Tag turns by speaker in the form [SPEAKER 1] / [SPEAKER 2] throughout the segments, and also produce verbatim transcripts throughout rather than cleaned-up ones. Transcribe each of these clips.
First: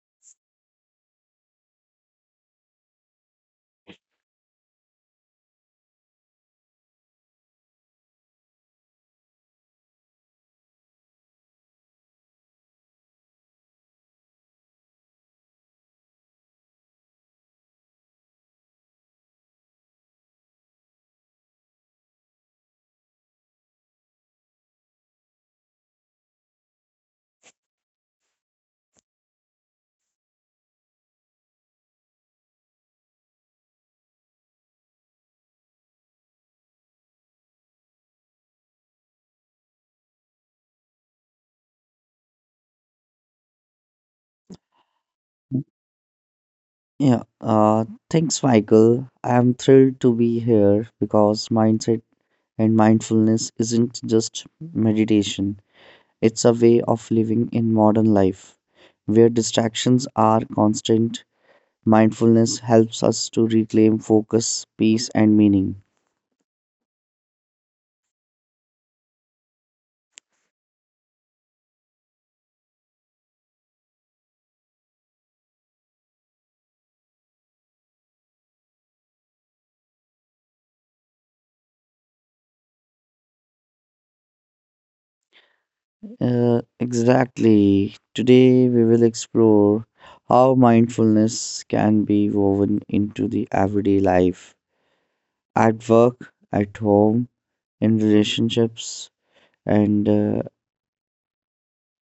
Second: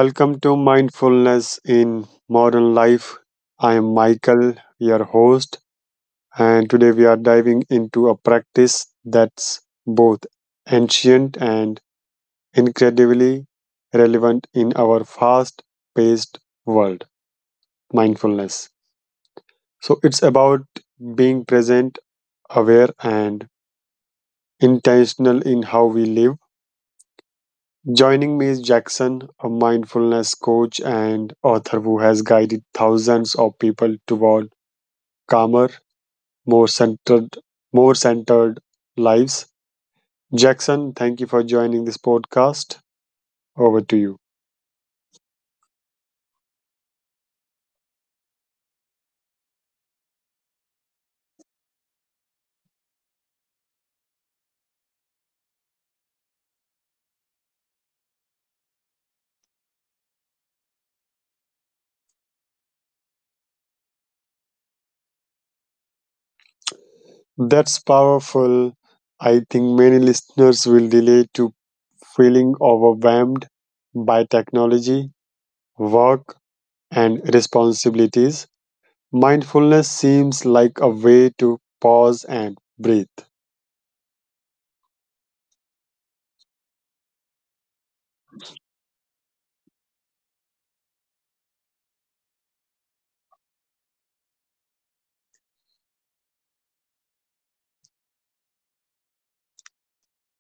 [SPEAKER 1] Welcome to Mindfulness in Modern Life. I am Michael, your host, and today we are diving into a practice that's both ancient and incredibly relevant in our fast paced world mindfulness. So, it's about being present, aware, and intentional in how we live. Joining me is Jackson, a mindfulness coach and author who has guided thousands of people toward calmer, more centered, more centered lives. Jackson, thank you for joining this podcast. Over to you.
[SPEAKER 2] Yeah, uh, Thanks, Michael. I'm thrilled to be here because mindset and mindfulness isn't just meditation, it's a way of living in modern life. Where distractions are constant, mindfulness helps us to reclaim focus, peace, and meaning.
[SPEAKER 1] That's powerful. I think many listeners will relate to feeling overwhelmed by technology, work, and responsibilities. Mindfulness seems like a way to pause and breathe.
[SPEAKER 2] Uh, exactly. Today, we will explore how mindfulness can be woven into the everyday life at work, at home in relationships, and uh,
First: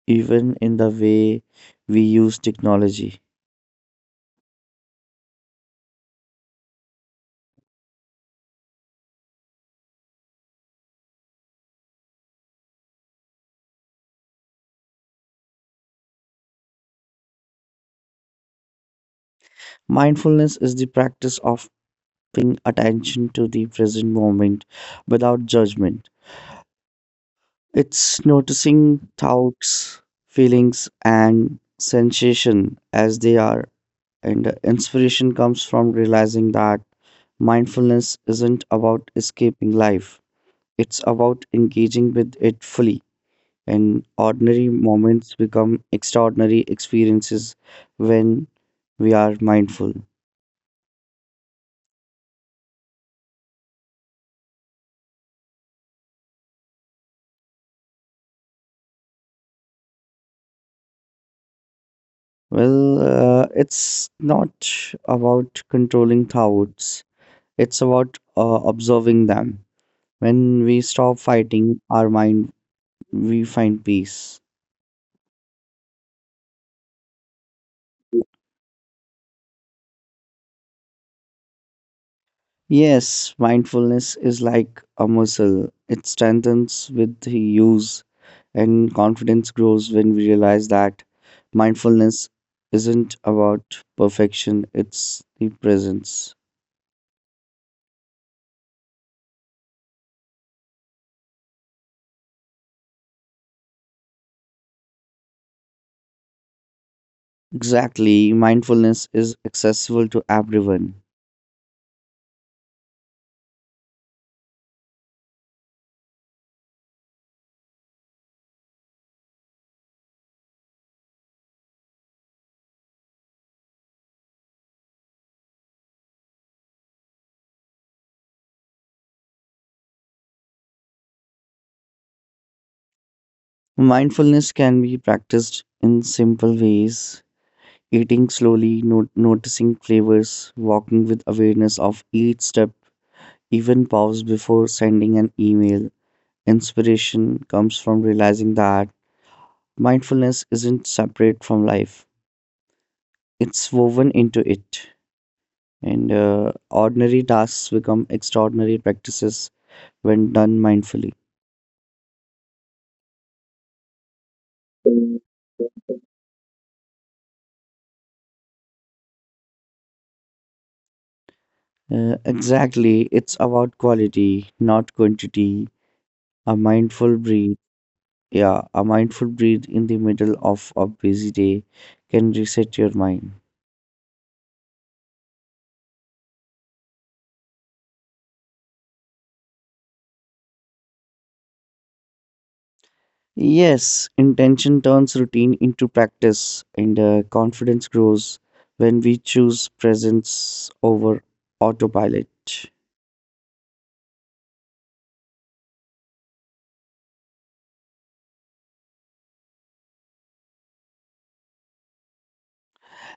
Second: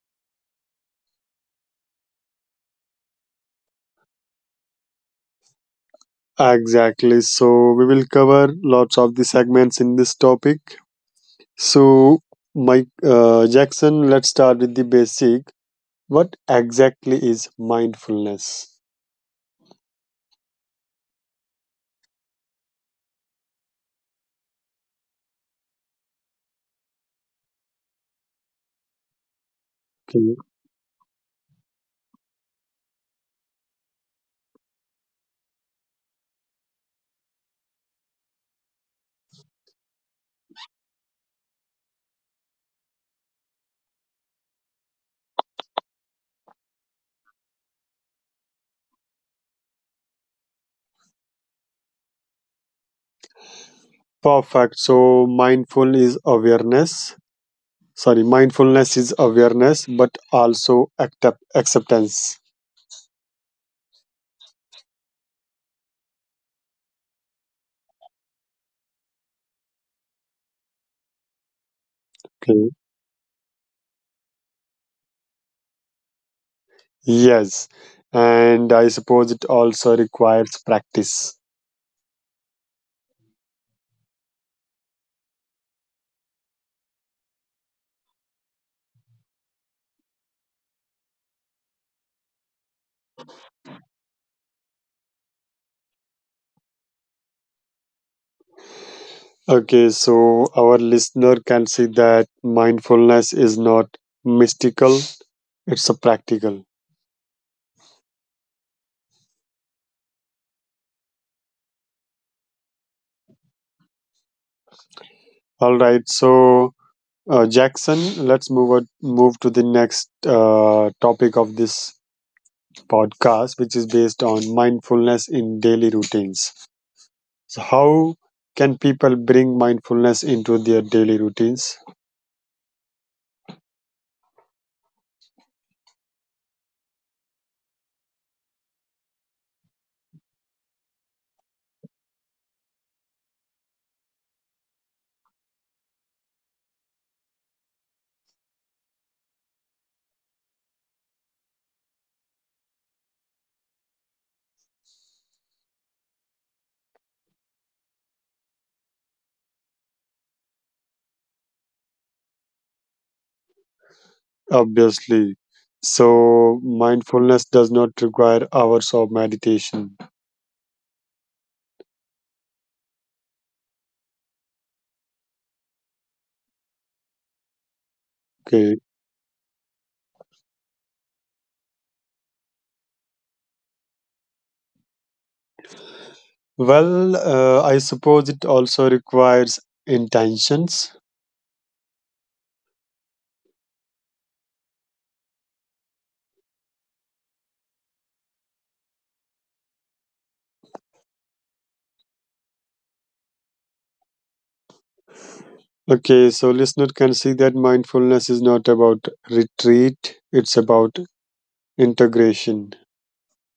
[SPEAKER 2] even in the way we use technology.
[SPEAKER 1] Exactly. So we will cover lots of the segments in this topic. So, Mike uh, Jackson, let's start with the basic. What exactly is mindfulness?
[SPEAKER 2] Mindfulness is the practice of paying attention to the present moment without judgment. It's noticing
[SPEAKER 1] Okay.
[SPEAKER 2] thoughts, feelings, and sensation as they are, and uh, inspiration comes from realizing that mindfulness isn't about escaping life, it's about engaging with it fully. And ordinary moments become extraordinary experiences when we are mindful.
[SPEAKER 1] Perfect. So, mindful is awareness. Sorry, mindfulness is awareness, but also accept acceptance.
[SPEAKER 2] Well, uh, it's not about controlling thoughts, it's about uh, observing them. When we stop fighting
[SPEAKER 1] Okay.
[SPEAKER 2] our mind, we find peace.
[SPEAKER 1] Yes, and I suppose it also requires practice.
[SPEAKER 2] Yes, mindfulness is like a muscle. It strengthens with the use, and confidence grows when we realize that mindfulness isn't about perfection, it's the presence.
[SPEAKER 1] Okay, so our listener can see that mindfulness is not mystical, it's a practical.
[SPEAKER 2] Exactly, mindfulness is accessible to everyone.
[SPEAKER 1] All right, so uh, Jackson, let's move on, move to the next uh, topic of this podcast, which is based on mindfulness in daily routines. So, how can people bring mindfulness into their daily routines?
[SPEAKER 2] Mindfulness can be practiced in simple ways eating slowly, no- noticing flavors, walking with awareness of each step, even pause before sending an email. Inspiration comes from realizing that mindfulness isn't separate from life, it's woven into it. And uh, ordinary tasks become extraordinary practices when done mindfully.
[SPEAKER 1] Obviously. So, mindfulness does not require hours of meditation.
[SPEAKER 2] Uh, exactly, it's about quality, not quantity. A mindful breathe, yeah,
[SPEAKER 1] Okay.
[SPEAKER 2] a mindful breathe in the middle of a busy day can reset your mind.
[SPEAKER 1] Well, uh, I suppose it also requires intentions.
[SPEAKER 2] Yes, intention turns routine into practice, and uh, confidence grows when we choose presence over autopilot.
[SPEAKER 1] Okay. So, listener can see that mindfulness is not about retreat, it's about integration.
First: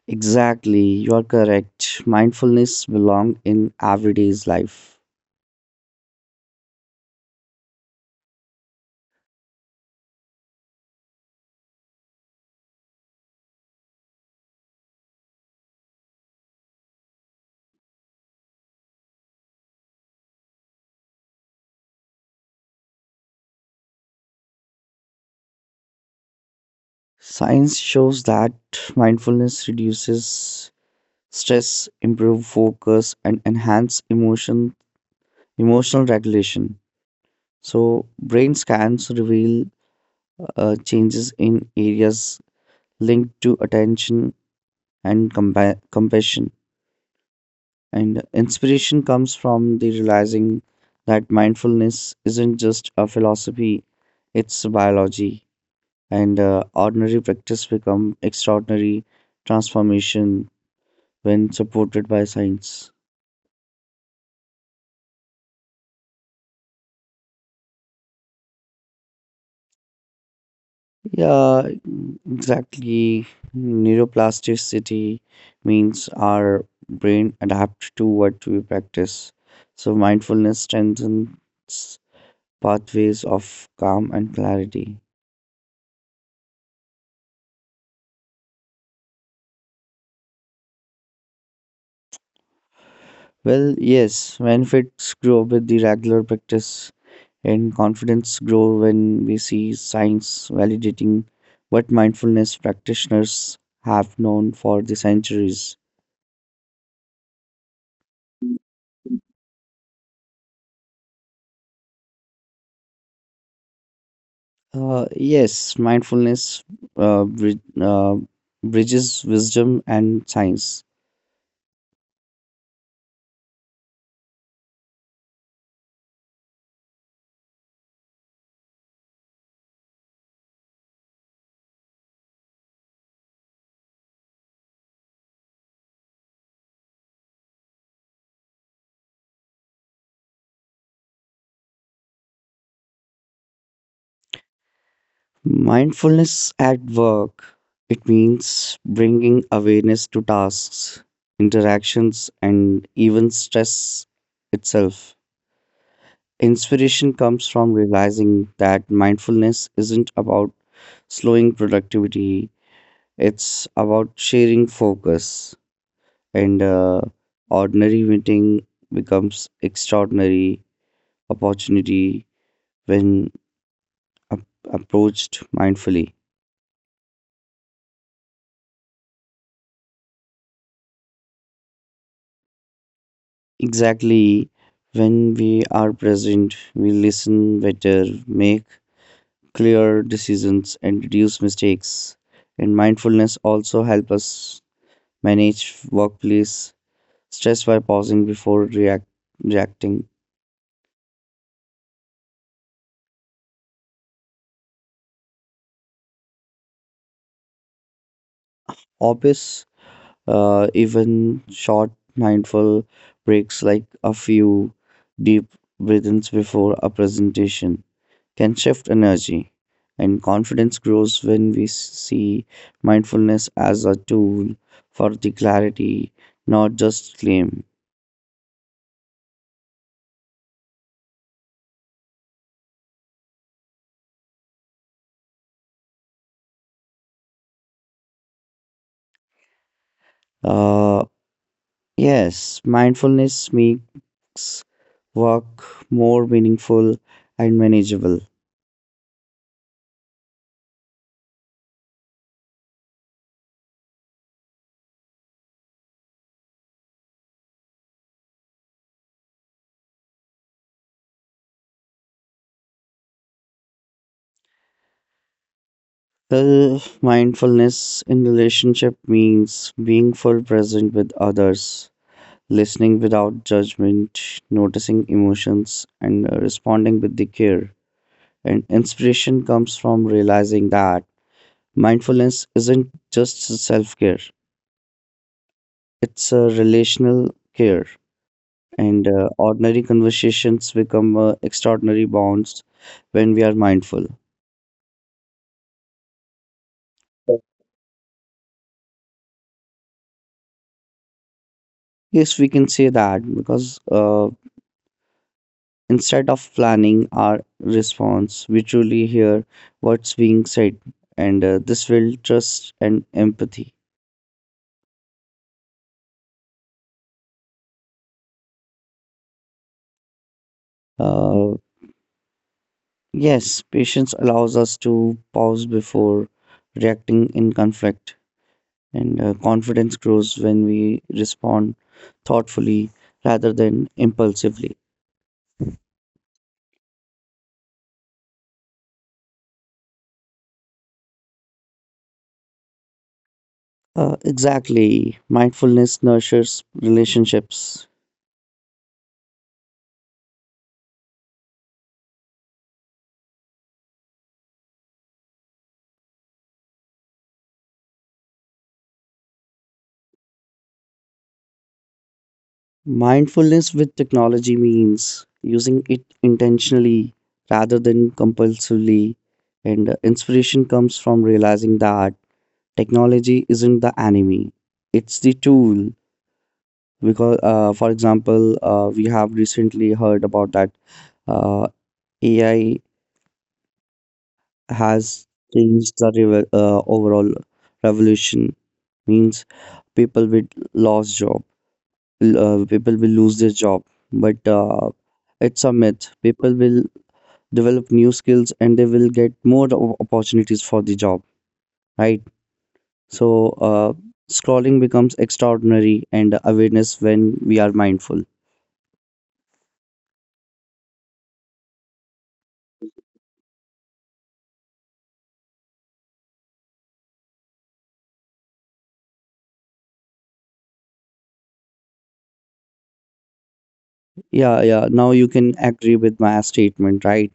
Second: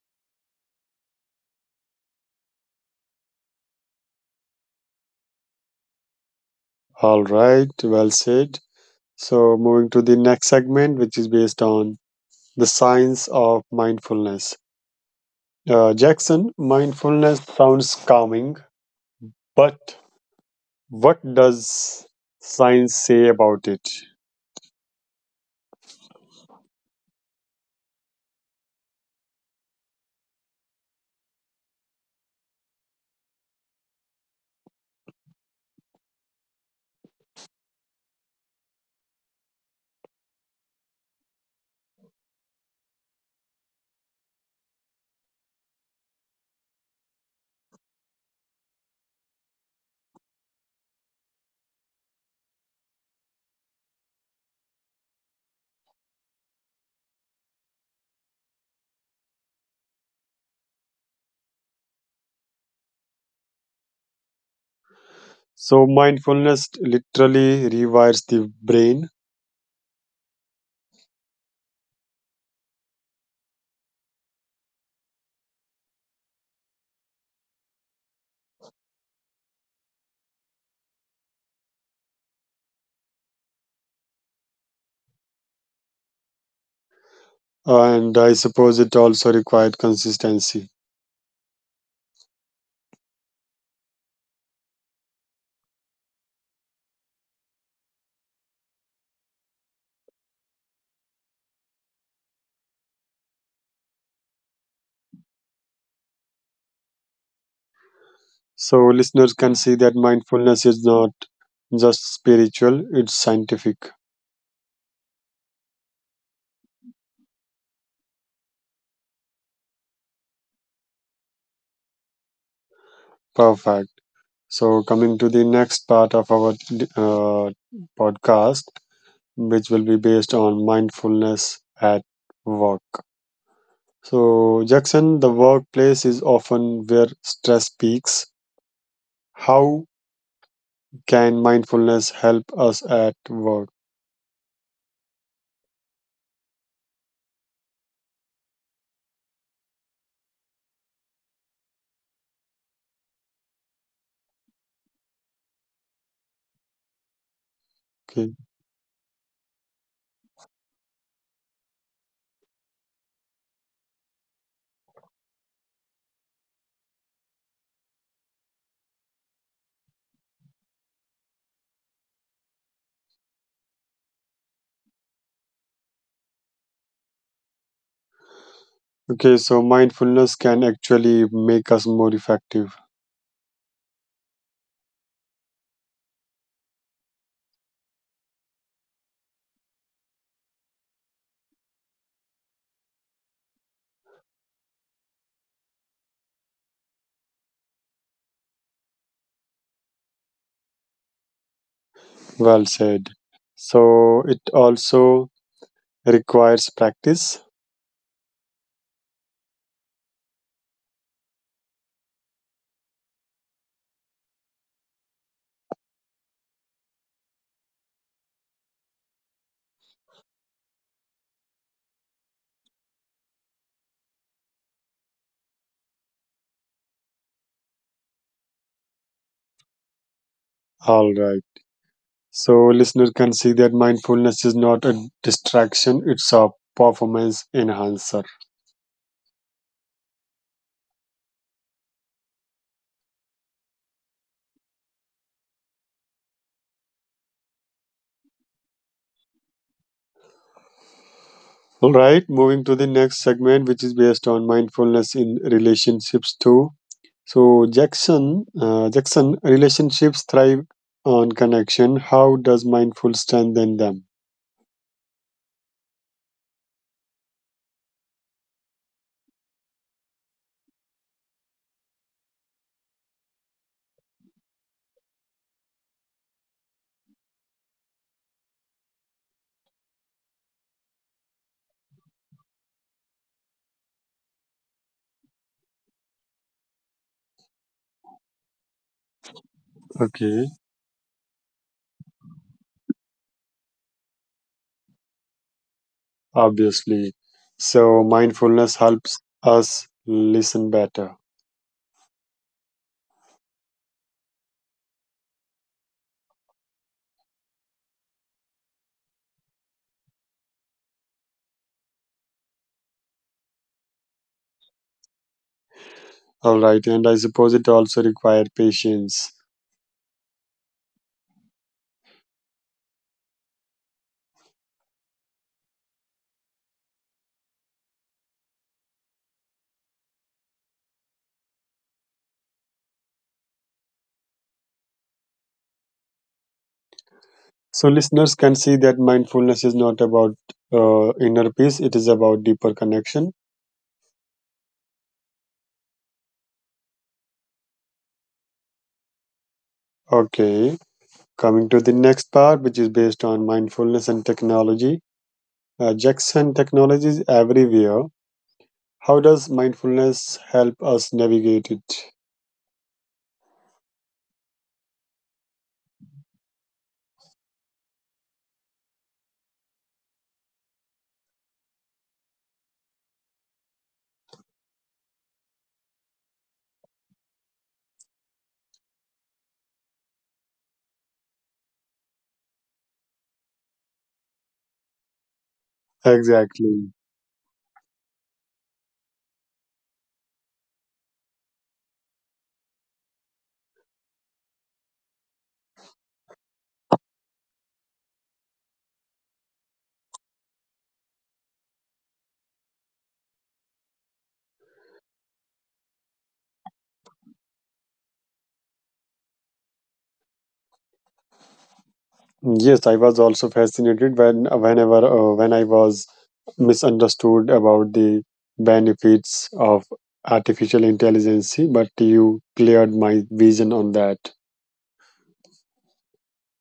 [SPEAKER 2] Exactly, you are correct. Mindfulness belongs in everyday's life.
[SPEAKER 1] All right. Well said. So, moving to the next segment, which is based on the science of mindfulness. Uh, Jackson, mindfulness sounds calming, but what does science say about it?
[SPEAKER 2] Science shows that mindfulness reduces stress, improve focus, and enhance emotion emotional regulation. So, brain scans reveal uh, changes in areas linked to attention and compa- compassion. And inspiration comes from the realizing that mindfulness isn't just a philosophy, it's biology. And uh, ordinary practice become extraordinary transformation when supported by science.
[SPEAKER 1] So, mindfulness literally rewires the brain,
[SPEAKER 2] Yeah, exactly. Neuroplasticity means our brain adapt to what we practice. So mindfulness strengthens pathways of calm and clarity.
[SPEAKER 1] and I suppose it also required consistency.
[SPEAKER 2] Well, yes, benefits grow with the regular practice and confidence grow when we see science validating what mindfulness practitioners have known for the centuries.
[SPEAKER 1] So, listeners can see that mindfulness is not just spiritual, it's scientific.
[SPEAKER 2] Uh, yes, mindfulness uh, brid- uh, bridges wisdom and science.
[SPEAKER 1] Perfect. So, coming to the next part of our uh, podcast, which will be based on mindfulness at work. So, Jackson, the workplace is often where stress peaks. How can mindfulness help us at work?
[SPEAKER 2] Mindfulness at work, it means bringing awareness to tasks, interactions, and even stress itself. Inspiration
[SPEAKER 1] Okay.
[SPEAKER 2] comes from realizing that mindfulness isn't about slowing productivity, it's about sharing focus. And uh, ordinary meeting becomes extraordinary opportunity when ap- approached mindfully.
[SPEAKER 1] Okay, so mindfulness can actually make us more effective.
[SPEAKER 2] Exactly when we are present, we listen better, make clear decisions, and reduce mistakes. And mindfulness also helps us manage workplace stress by pausing before react, reacting.
[SPEAKER 1] Well said. So it also requires practice.
[SPEAKER 2] Obvious, uh, even short mindful breaks like a few deep breaths before a presentation can shift energy. And confidence grows when we see mindfulness as a tool for the clarity, not just claim.
[SPEAKER 1] All right. So listener can see that mindfulness is not a distraction, it's a performance enhancer.
[SPEAKER 2] Uh, yes, mindfulness make makes work more meaningful and manageable.
[SPEAKER 1] All right, moving to the next segment, which is based on mindfulness in relationships too. So Jackson, uh, Jackson, relationships thrive on connection. How does mindful strengthen them?
[SPEAKER 2] Well, mindfulness in relationship means being full present with others, listening without judgment, noticing emotions, and uh, responding with the care. And inspiration comes from realizing that mindfulness isn't just self care, it's a relational care. And uh, ordinary
[SPEAKER 1] Okay,
[SPEAKER 2] conversations become uh, extraordinary bonds when we are mindful.
[SPEAKER 1] obviously. So mindfulness helps us listen better.
[SPEAKER 2] Yes, we can say that because uh, instead of planning our response, we truly hear what's being said, and uh, this will trust and empathy.
[SPEAKER 1] All right, and I suppose it also requires patience.
[SPEAKER 2] Uh, yes, patience allows us to pause before reacting in conflict, and uh, confidence grows when we respond thoughtfully rather than impulsively.
[SPEAKER 1] So listeners can see that mindfulness is not about uh, inner peace; it is about deeper connection.
[SPEAKER 2] Uh, exactly. Mindfulness nurtures relationships.
[SPEAKER 1] Okay, coming to the next part, which is based on mindfulness and technology. Uh, Jackson, technology is everywhere. How does mindfulness help us navigate it?
[SPEAKER 2] Mindfulness with technology means using it intentionally rather than compulsively, and uh, inspiration comes from realizing that technology isn't the enemy, it's the tool. Because, uh, for example, uh, we have recently heard about that uh, A I has changed the
[SPEAKER 1] Exactly.
[SPEAKER 2] revo- uh, overall revolution, means people with lost job l- uh, people will lose their job but uh, it's a myth people will develop new skills and they will get more o- opportunities for the job, right? So uh, scrolling becomes extraordinary and awareness when we are mindful.
[SPEAKER 1] Yes, I was also fascinated when whenever uh, when I was misunderstood about the benefits of artificial intelligence, but you cleared my vision
[SPEAKER 2] yeah
[SPEAKER 1] on
[SPEAKER 2] yeah
[SPEAKER 1] that.
[SPEAKER 2] now you can agree with my statement, right?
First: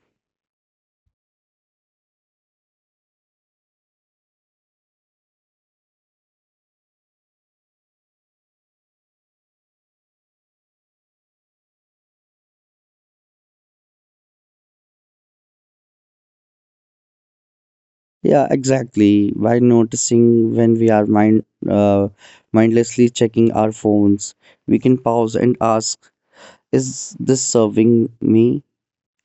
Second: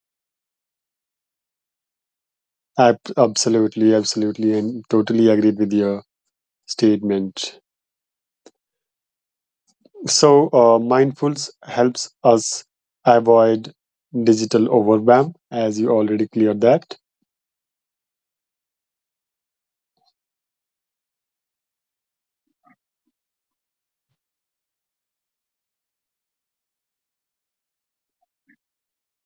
[SPEAKER 1] Ab- absolutely, absolutely, and totally agreed with your statement. So, uh, mindfulness helps us avoid digital overwhelm, as you already cleared that.
[SPEAKER 2] Yeah, exactly, by noticing when we are mind uh, mindlessly checking our phones, we can pause and ask, is this serving me?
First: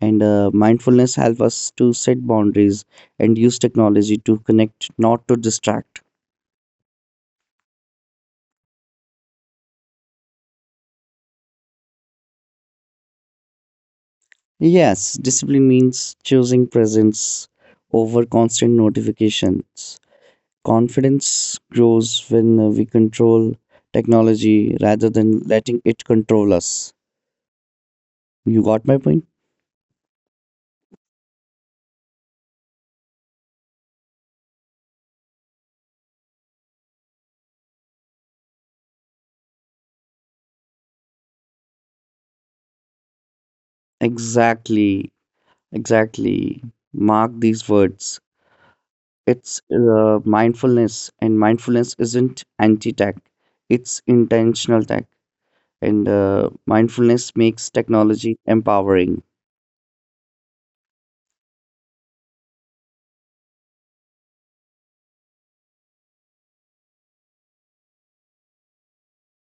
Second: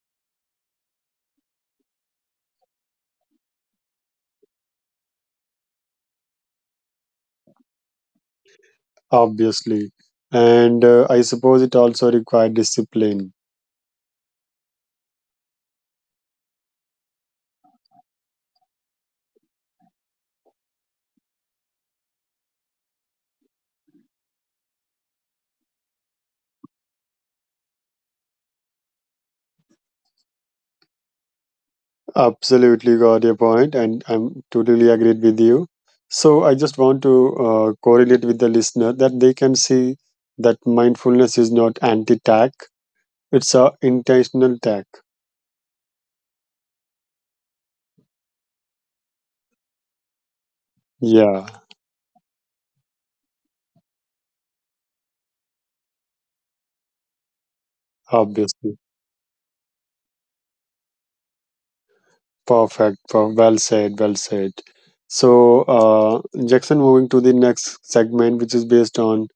[SPEAKER 2] And uh, mindfulness helps us to set boundaries and use technology to connect, not to distract.
[SPEAKER 1] Obviously. And uh, I suppose it also required discipline.
[SPEAKER 2] Yes, discipline means choosing presence over constant notifications. Confidence grows when uh, we control technology rather than letting it control us. You got my point?
[SPEAKER 1] Absolutely got your point, and I'm totally agreed with you. So I just want to uh, correlate with the listener that they can see that mindfulness is not anti-tack; it's a intentional tack.
[SPEAKER 2] Exactly, exactly. Mark these words. it's uh, mindfulness and
[SPEAKER 1] Yeah,
[SPEAKER 2] mindfulness isn't anti-tech, it's intentional tech. And uh, mindfulness makes technology
[SPEAKER 1] obviously.
[SPEAKER 2] empowering.
[SPEAKER 1] Perfect. per- Well said. Well said. So, uh, Jackson, moving to the next segment, which is based on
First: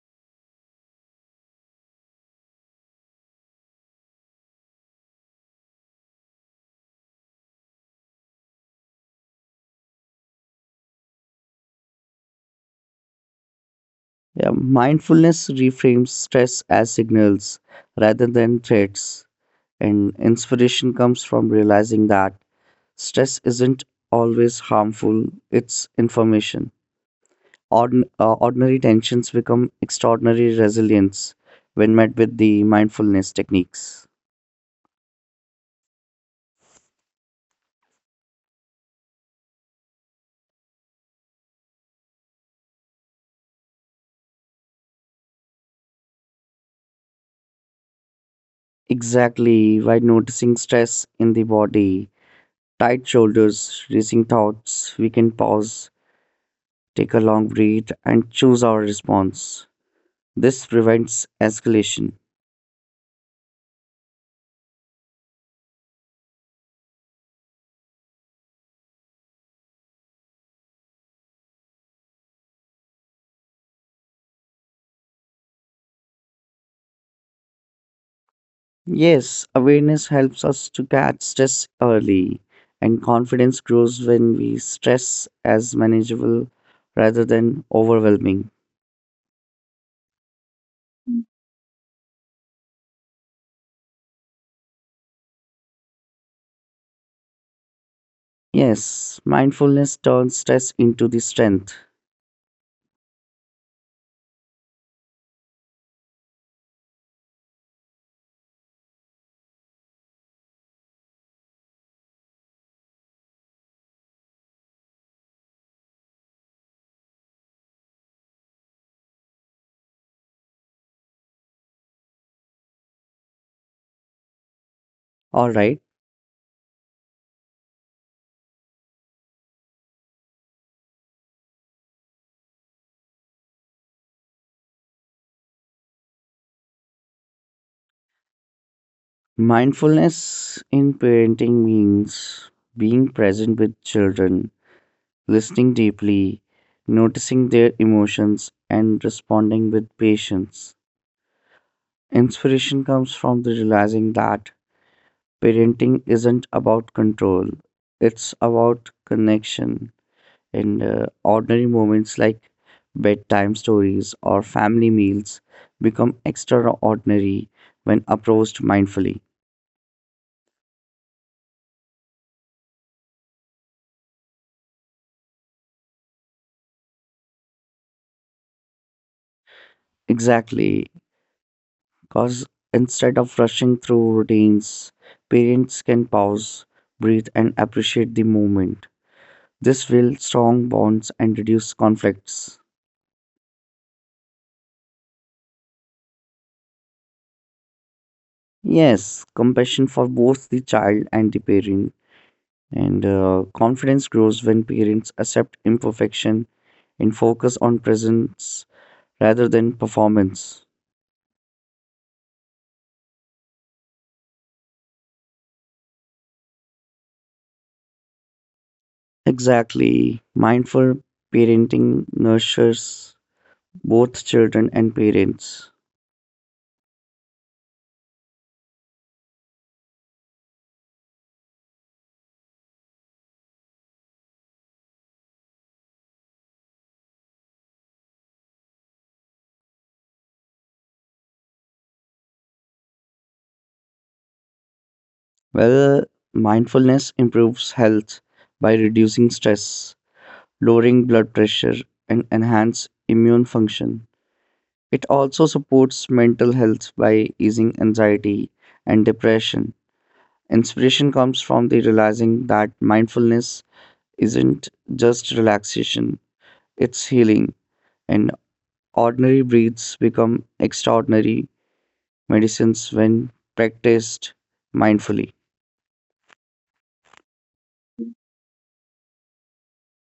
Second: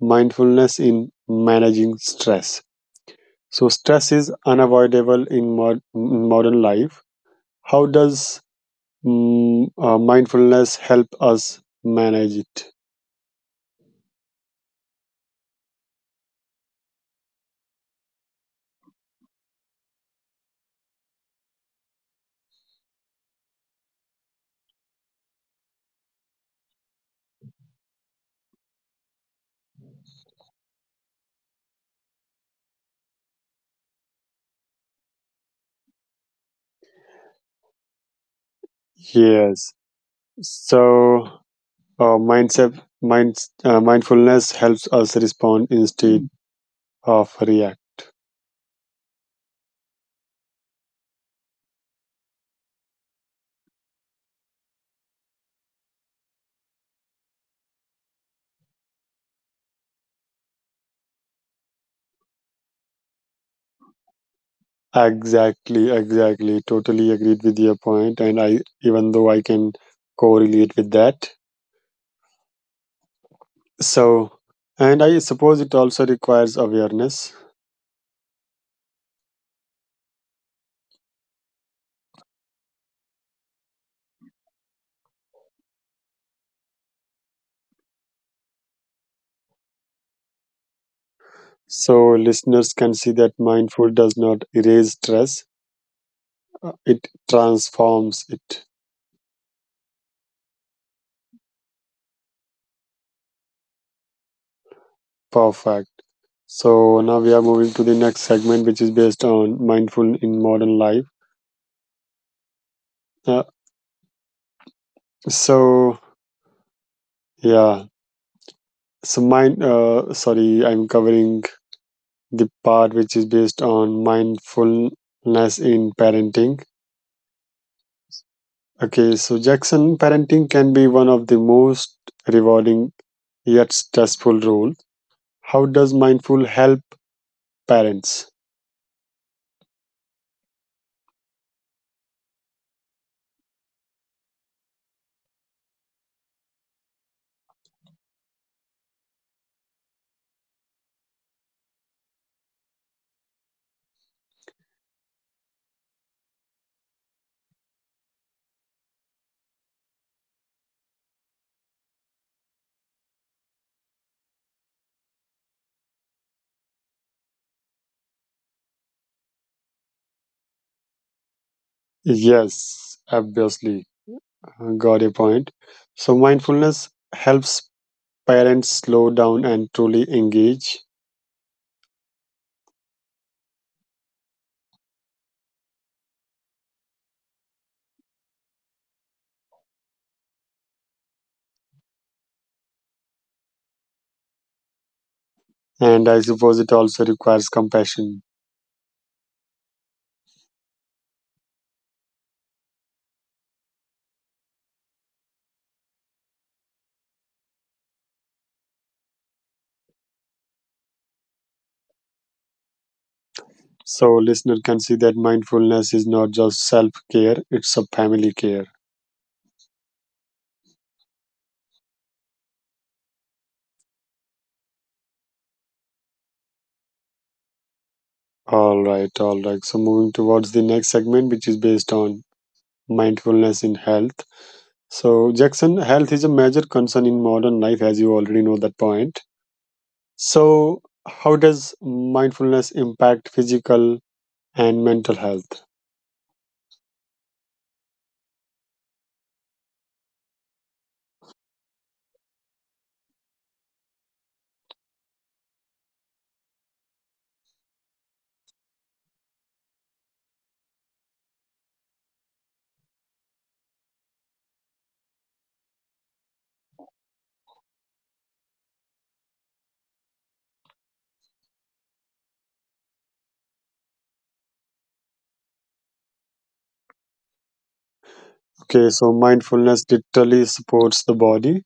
[SPEAKER 1] mindfulness in managing stress. So stress is unavoidable in mod- in modern life. How does mm, uh, mindfulness help us manage it?
[SPEAKER 2] Yeah, mindfulness reframes stress as signals rather than threats, and inspiration comes from realizing that stress isn't always harmful, it's information. Ordin- uh, ordinary tensions become extraordinary resilience when met with the mindfulness techniques.
[SPEAKER 1] Yes. So uh, mindset, mind, uh, mindfulness helps us respond instead of react.
[SPEAKER 2] Exactly, by noticing stress in the body, tight shoulders, racing thoughts, we can pause take a long breath, and choose our response. This prevents escalation.
[SPEAKER 1] Exactly, exactly. Totally agreed with your point, and I even though I can correlate with that. So, and I suppose it also requires awareness.
[SPEAKER 2] Yes, awareness helps us to catch stress early, and confidence grows when we stress as manageable rather than overwhelming.
[SPEAKER 1] So, listeners can see that mindful does not erase stress, uh, it transforms it.
[SPEAKER 2] Yes, mindfulness turns stress into the strength.
[SPEAKER 1] Perfect. So, now we are moving to the next segment, which is based on mindful in modern life. Uh, so, yeah. So, mind, uh, sorry, I'm covering the part which is based on mindfulness in
[SPEAKER 2] All right.
[SPEAKER 1] parenting. Okay, so Jackson, parenting can be one of the most rewarding yet stressful roles. How does mindful help parents?
[SPEAKER 2] Mindfulness in parenting means being present with children listening deeply, noticing their emotions, and responding with patience. Inspiration comes from the realizing that parenting isn't about control, it's about connection. In uh, ordinary moments like bedtime stories or family meals become extraordinary when approached mindfully.
[SPEAKER 1] Yes, obviously. Got a point. So, mindfulness helps parents slow down and truly engage.
[SPEAKER 2] Exactly. Because instead of rushing through routines, parents can pause, breathe, and appreciate the moment. This will strong bonds and reduce conflicts.
[SPEAKER 1] And I suppose it also requires compassion.
[SPEAKER 2] Yes, compassion for both the child and the parent. And uh, confidence grows when parents accept imperfection and focus on presence rather than performance.
[SPEAKER 1] So, listener can see that mindfulness is not just self care, it's a family care.
[SPEAKER 2] Exactly. Mindful parenting nurtures both children and parents.
[SPEAKER 1] All right, all right. So, moving towards the next segment, which is based on mindfulness in health. So, Jackson, health is a major concern in modern life, as you already know that point. So, how does mindfulness impact physical and mental health?
[SPEAKER 2] Well, mindfulness improves health by reducing stress, lowering blood pressure, and enhance immune function. It also supports mental health by easing anxiety and depression. Inspiration comes from the realizing that mindfulness isn't just relaxation, it's healing, and ordinary breaths become extraordinary medicines when practiced mindfully.
[SPEAKER 1] Okay, so mindfulness literally supports the body,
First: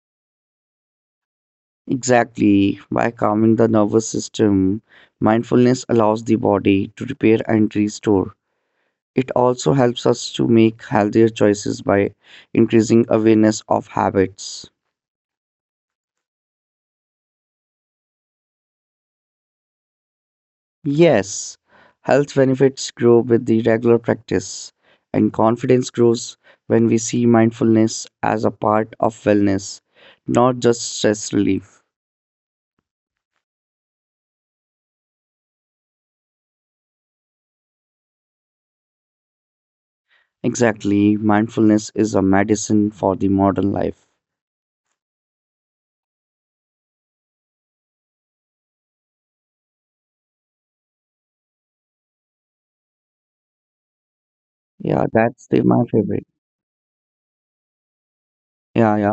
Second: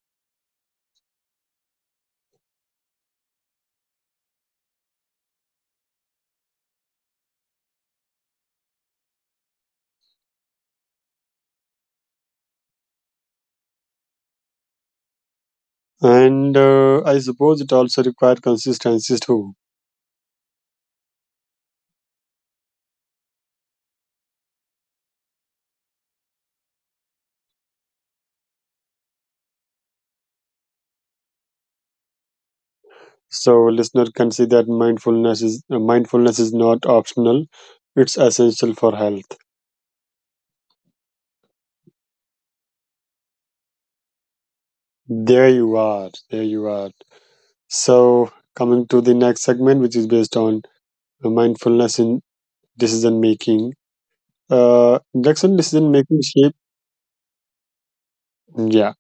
[SPEAKER 2] Exactly. By calming the nervous system, mindfulness allows the body to repair and restore. It also helps us to make healthier choices by increasing awareness of habits.
[SPEAKER 1] and uh, I suppose it also requires consistency too.
[SPEAKER 2] Yes, health benefits grow with the regular practice, and confidence grows when we see mindfulness as a part of wellness, not just stress relief.
[SPEAKER 1] So, listener can see that mindfulness is uh, mindfulness is not optional; it's essential for health.
[SPEAKER 2] Exactly, mindfulness is a medicine for the modern life.
[SPEAKER 1] There you are. There you are. So, coming to the next segment, which is based on mindfulness in decision making.
[SPEAKER 2] Yeah,
[SPEAKER 1] Uh,
[SPEAKER 2] that's the,
[SPEAKER 1] Jackson
[SPEAKER 2] my
[SPEAKER 1] decision
[SPEAKER 2] favorite.
[SPEAKER 1] making shape.
[SPEAKER 2] Yeah,
[SPEAKER 1] Yeah.
[SPEAKER 2] yeah.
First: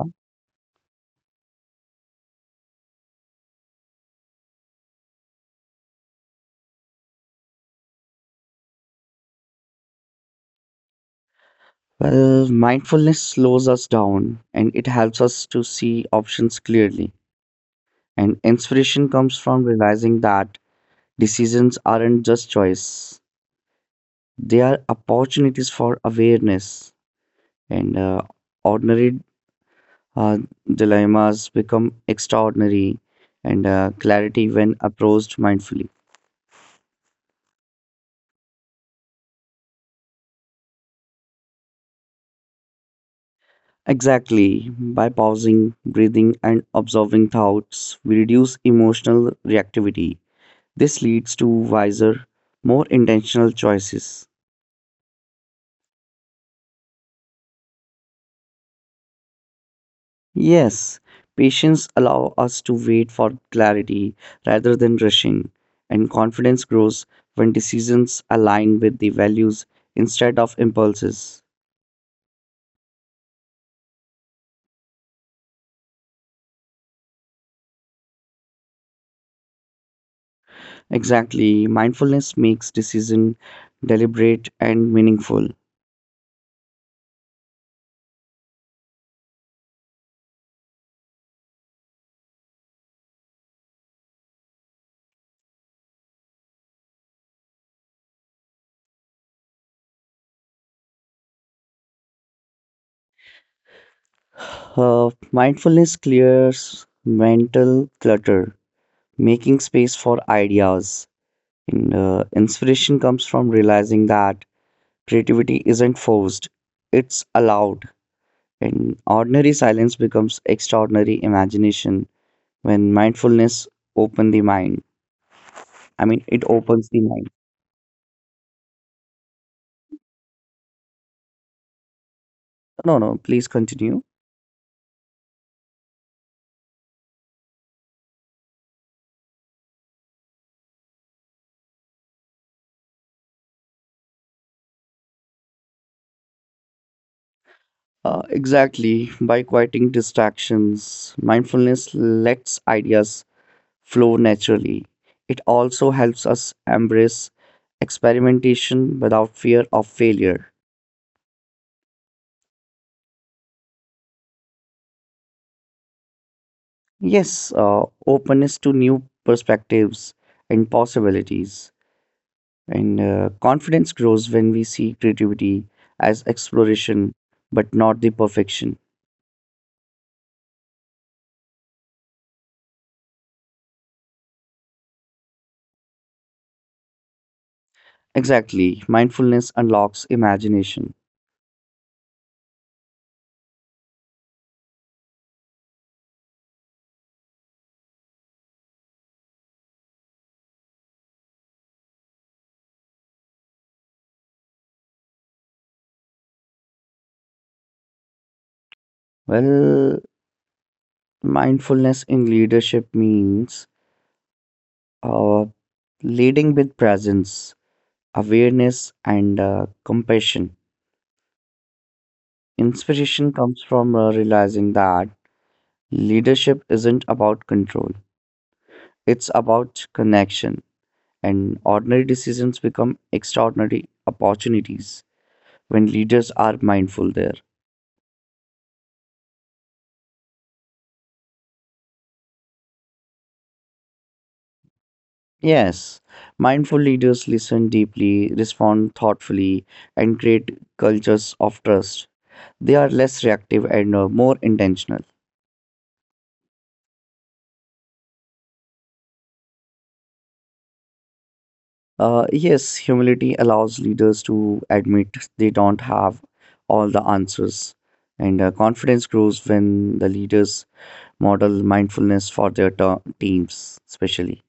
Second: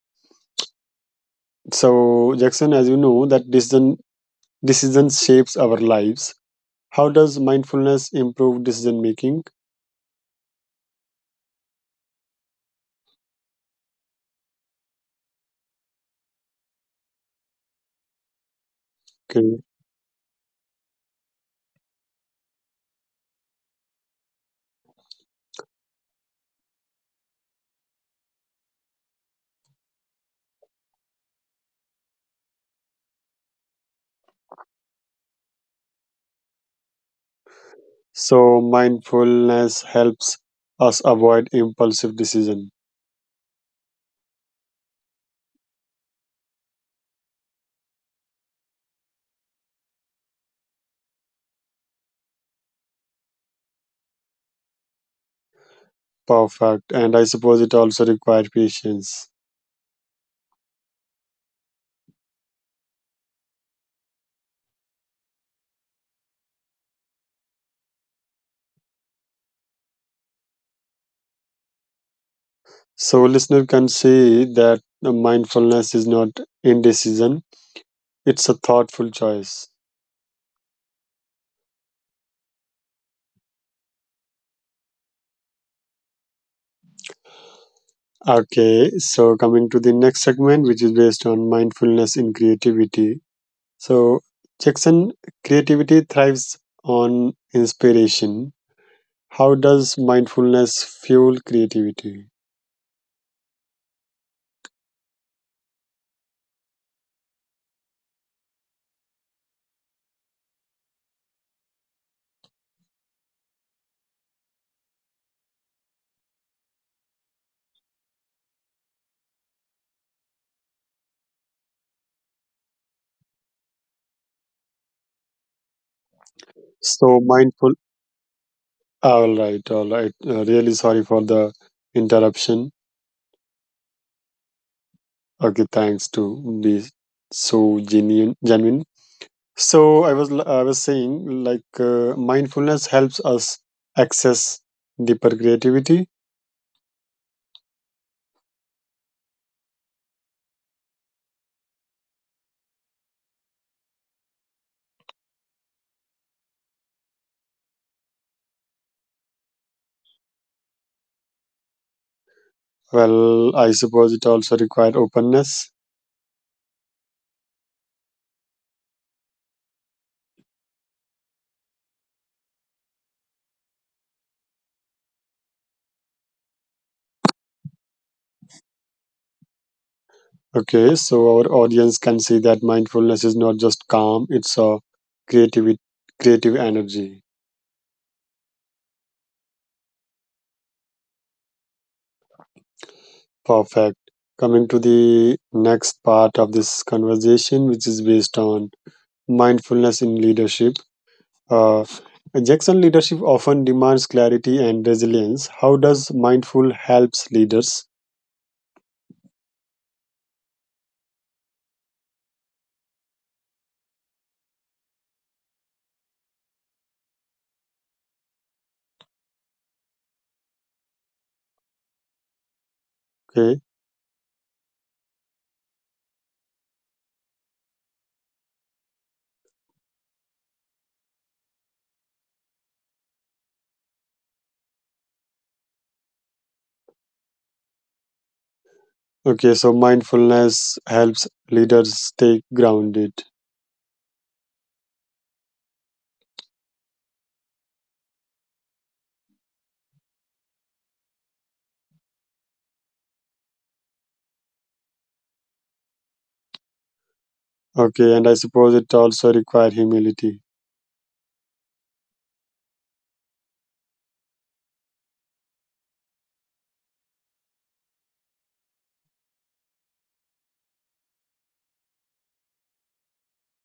[SPEAKER 1] So, Jackson, as you know, that decision decision shapes our lives. How does mindfulness improve decision making?
[SPEAKER 2] Well, mindfulness slows us down and it helps us to see options clearly. And inspiration comes
[SPEAKER 1] Okay.
[SPEAKER 2] from realizing that decisions aren't just choice, they are opportunities for awareness. And uh, ordinary uh, dilemmas become extraordinary and uh, clarity when approached mindfully.
[SPEAKER 1] So, mindfulness helps us avoid impulsive decision.
[SPEAKER 2] Exactly. By pausing, breathing, and observing thoughts, we reduce emotional reactivity. This leads to wiser, more intentional choices.
[SPEAKER 1] Perfect. And I suppose it also requires patience.
[SPEAKER 2] Yes, patience allows us to wait for clarity rather than rushing, and confidence grows when decisions align with the values instead of impulses.
[SPEAKER 1] So, listener can see that the mindfulness is not indecision; it's a thoughtful choice.
[SPEAKER 2] Exactly, mindfulness makes decision deliberate and meaningful.
[SPEAKER 1] Okay. So, coming to the next segment, which is based on mindfulness in creativity. So, Jackson, creativity thrives on inspiration. How does mindfulness fuel creativity?
[SPEAKER 2] Uh, mindfulness clears mental clutter, making space for ideas. And, uh, inspiration comes from realizing that creativity isn't forced, it's allowed. And ordinary silence becomes extraordinary imagination when mindfulness open the mind. I mean, it opens the
[SPEAKER 1] So,
[SPEAKER 2] mind.
[SPEAKER 1] mindful. All right, all right. Uh, really sorry for the interruption.
[SPEAKER 2] No, no, please continue.
[SPEAKER 1] Okay, thanks to be so genuine. Genuine. So, I was l- I was saying like uh, mindfulness helps us access deeper creativity.
[SPEAKER 2] Uh, exactly. By quieting distractions, mindfulness lets ideas flow naturally. It also helps us embrace experimentation without fear of failure.
[SPEAKER 1] Well, I suppose it also requires openness.
[SPEAKER 2] Yes, uh, openness to new perspectives and possibilities. And uh, confidence grows when we see creativity as exploration, but not the perfection.
[SPEAKER 1] Okay, so our audience can see that mindfulness is not just calm, it's a creative creative energy.
[SPEAKER 2] Exactly. Mindfulness unlocks imagination.
[SPEAKER 1] Perfect. Coming to the next part of this conversation, which is based on mindfulness in leadership. Uh, Jackson leadership often demands clarity and resilience. How does mindful helps leaders?
[SPEAKER 2] Well, mindfulness in leadership means uh, leading with presence, awareness, and uh, compassion. Inspiration comes
[SPEAKER 1] Okay.
[SPEAKER 2] from uh, realizing that leadership isn't about control, it's about connection, and ordinary decisions become extraordinary opportunities when leaders are mindful there.
[SPEAKER 1] Okay, so mindfulness helps leaders stay grounded.
[SPEAKER 2] Yes, mindful leaders listen deeply, respond thoughtfully, and create cultures of trust. They are less reactive and uh, more intentional.
[SPEAKER 1] Okay, and I suppose it also requires humility.
[SPEAKER 2] Uh, yes, humility allows leaders to admit they don't have all the answers, and uh, confidence grows when the leaders model mindfulness for their ter- teams, especially.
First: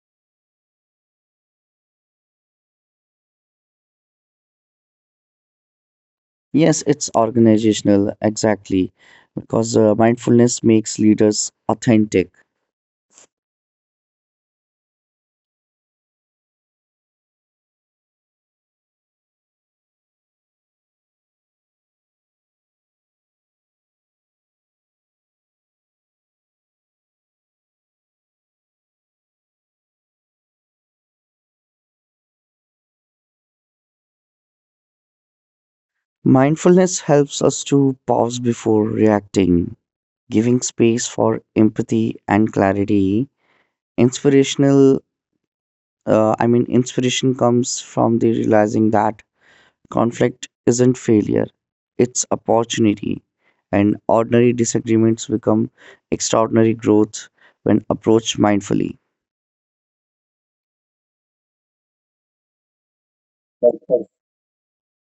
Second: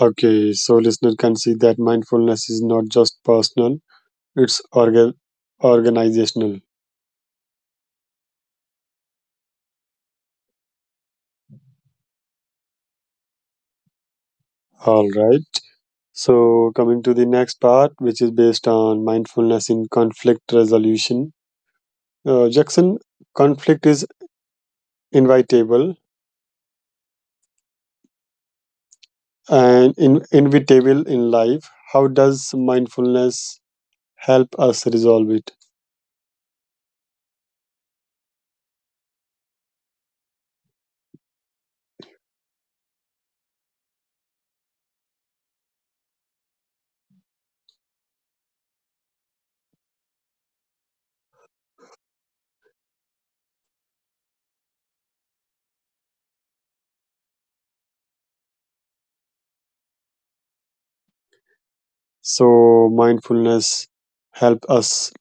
[SPEAKER 1] Okay, so listener can see that mindfulness is not just personal, it's orga- organizational.
[SPEAKER 2] Yes, it's organizational, exactly, because uh, mindfulness makes leaders authentic.
[SPEAKER 1] All right. So coming to the next part, which is based on mindfulness in conflict resolution. Uh, Jackson, conflict is invitable and in- inevitable in life. How does mindfulness help us resolve it?
[SPEAKER 2] Mindfulness helps us to pause before reacting, giving space for empathy and clarity. Inspirational, uh, I mean, inspiration comes from the realizing that conflict isn't failure, it's opportunity. And ordinary disagreements become extraordinary growth when approached mindfully.
[SPEAKER 1] So mindfulness help us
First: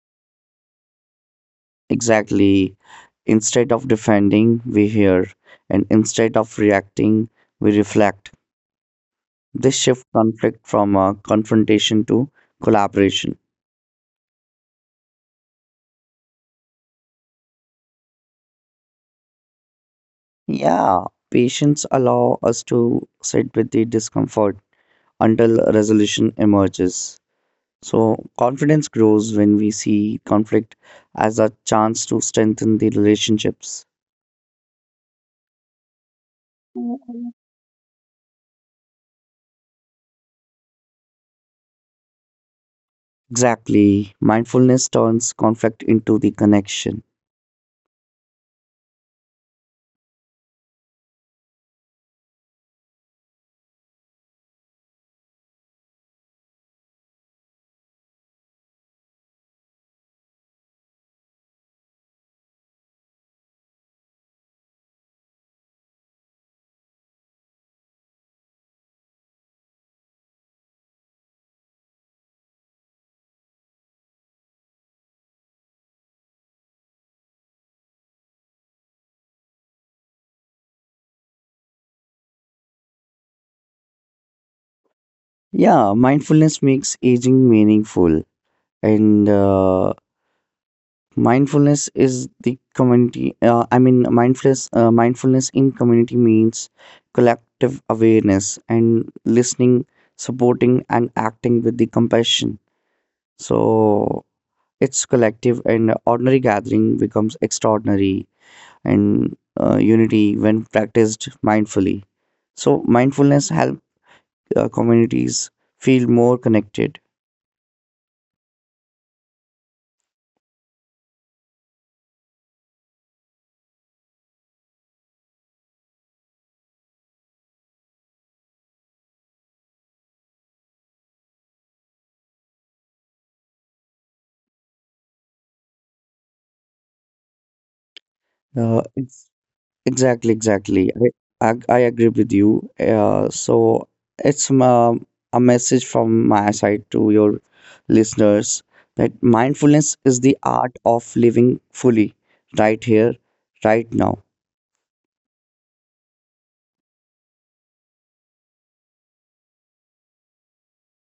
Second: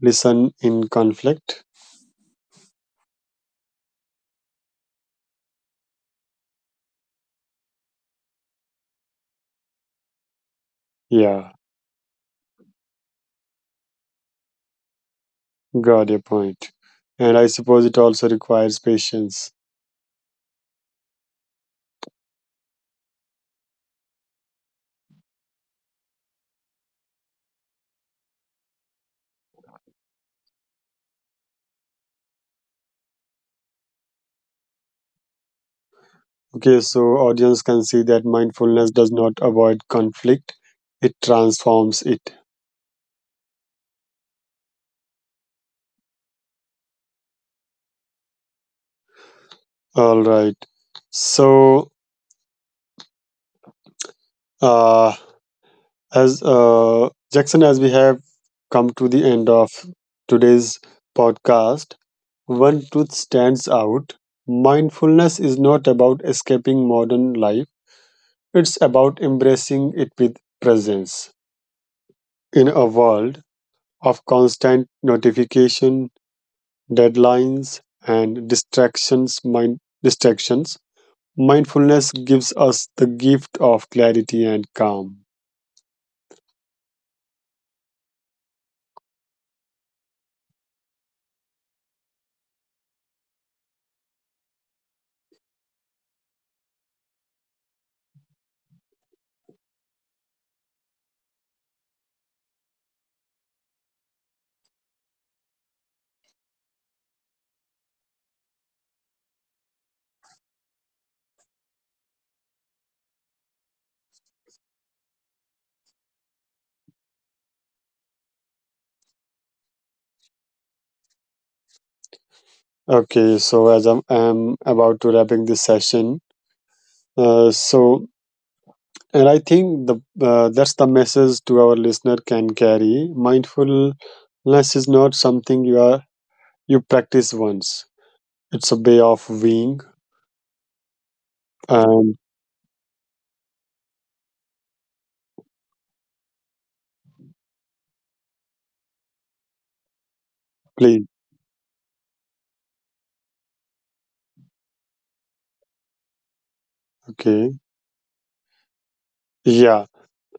[SPEAKER 1] listen in conflict.
[SPEAKER 2] Exactly. Instead of defending, we hear, and instead of reacting, we reflect. This shift conflict from a
[SPEAKER 1] Yeah.
[SPEAKER 2] confrontation to collaboration.
[SPEAKER 1] Got your point. And I suppose it also requires patience.
[SPEAKER 2] Yeah, patience allow us to sit with the discomfort until a resolution emerges. So confidence grows when we see conflict as a chance to strengthen the relationships.
[SPEAKER 1] Okay, so
[SPEAKER 2] Mhm.
[SPEAKER 1] audience can see that mindfulness does not avoid conflict, it transforms it.
[SPEAKER 2] Exactly. Mindfulness turns conflict into the connection.
[SPEAKER 1] All right. So, uh, as uh, Jackson, as we have come to the end of today's podcast, one truth stands out. Mindfulness is not about escaping modern life, it's about embracing it with presence. In a world of constant notification, deadlines, and distractions, mind, distractions, mindfulness gives us the gift of clarity and calm.
[SPEAKER 2] Yeah, mindfulness makes aging meaningful, and uh, mindfulness is the community. Uh, I mean, mindfulness. Uh, mindfulness in community means collective awareness and listening, supporting, and acting with the compassion. So it's collective, and ordinary gathering becomes extraordinary, and uh, unity when practiced mindfully. So mindfulness help uh, communities feel more connected.
[SPEAKER 1] Okay, so as I'm, I'm about to wrapping this session, uh, so and I think the uh, that's the message to our listener can carry. Mindfulness is not something you are you practice once. It's a
[SPEAKER 2] Uh,
[SPEAKER 1] way of
[SPEAKER 2] ex-
[SPEAKER 1] being.
[SPEAKER 2] exactly, exactly. I, I, I agree
[SPEAKER 1] And
[SPEAKER 2] with you. Uh, so it's um, A message from my side to your listeners that mindfulness is the art of
[SPEAKER 1] please,
[SPEAKER 2] living fully, right here, right now.
[SPEAKER 1] okay, yeah,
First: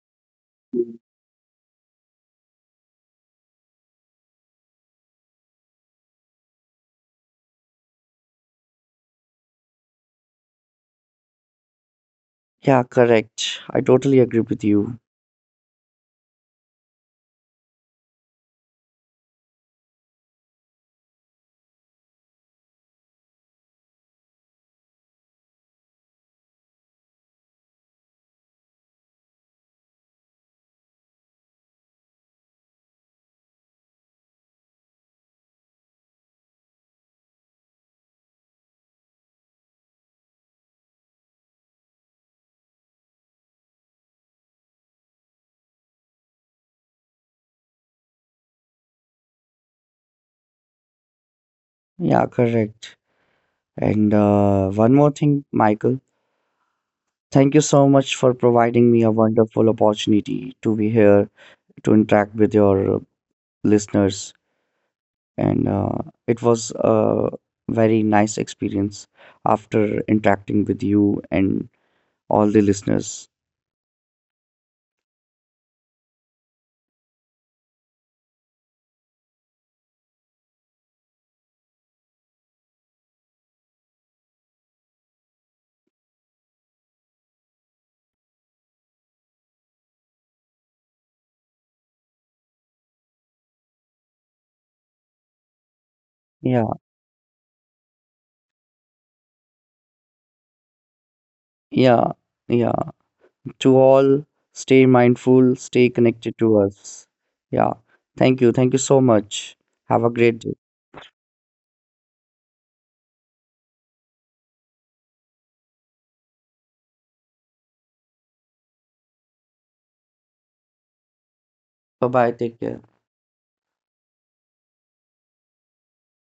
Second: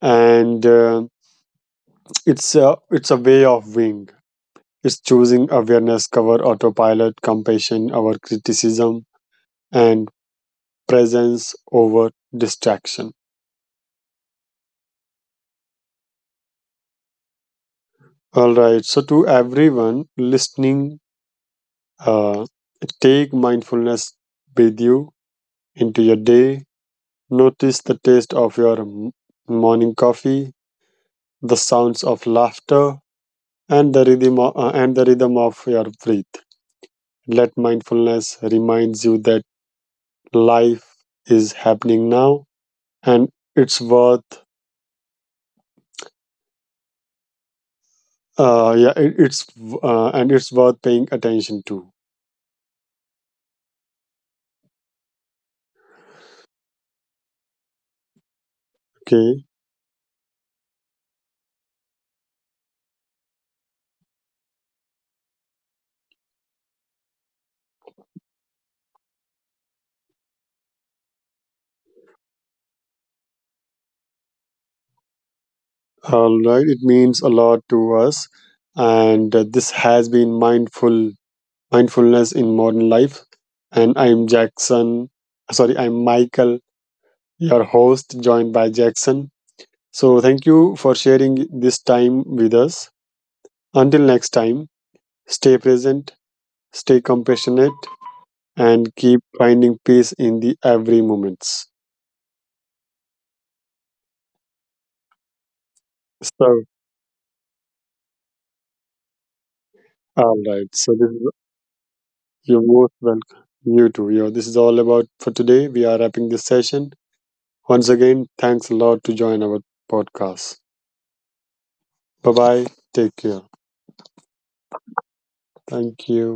[SPEAKER 1] and. Um It's a it's a way of being. It's choosing awareness cover autopilot, compassion over criticism, and presence over
[SPEAKER 2] Yeah,
[SPEAKER 1] distraction.
[SPEAKER 2] correct. I totally agree with you.
[SPEAKER 1] All right. So to everyone listening, uh, take mindfulness with you into your day. Notice the taste of your m- morning coffee, the sounds of laughter, and the rhythm o- uh, and the rhythm of your breath. Let mindfulness reminds you that life is happening now and it's worth uh yeah it, it's uh, and it's worth paying attention to.
[SPEAKER 2] Yeah, correct. And uh, one more thing, Michael. Thank you so much for providing me a
[SPEAKER 1] Okay,
[SPEAKER 2] wonderful opportunity to be here to interact with your uh, listeners. And uh, it was a very nice experience after interacting with you and all the listeners.
[SPEAKER 1] all right, it means a lot to us, and uh, this has been mindful mindfulness in modern life, and I'm jackson sorry I'm Michael, your host, joined by Jackson. So thank you for sharing this time with us. Until next time, stay present,
[SPEAKER 2] Yeah,
[SPEAKER 1] stay compassionate, and keep finding peace in the every moments.
[SPEAKER 2] yeah, yeah. To all, stay mindful, stay connected
[SPEAKER 1] So,
[SPEAKER 2] to us. Yeah, thank you. Thank you so much. Have a
[SPEAKER 1] all
[SPEAKER 2] great
[SPEAKER 1] right.
[SPEAKER 2] day.
[SPEAKER 1] So this is you're most welcome. You too. Yeah, this is all about for today. We are wrapping this session. Once again, thanks a lot to join our podcast.
[SPEAKER 2] Bye
[SPEAKER 1] Bye
[SPEAKER 2] bye.
[SPEAKER 1] bye.
[SPEAKER 2] Take care.
[SPEAKER 1] Take care. Thank you.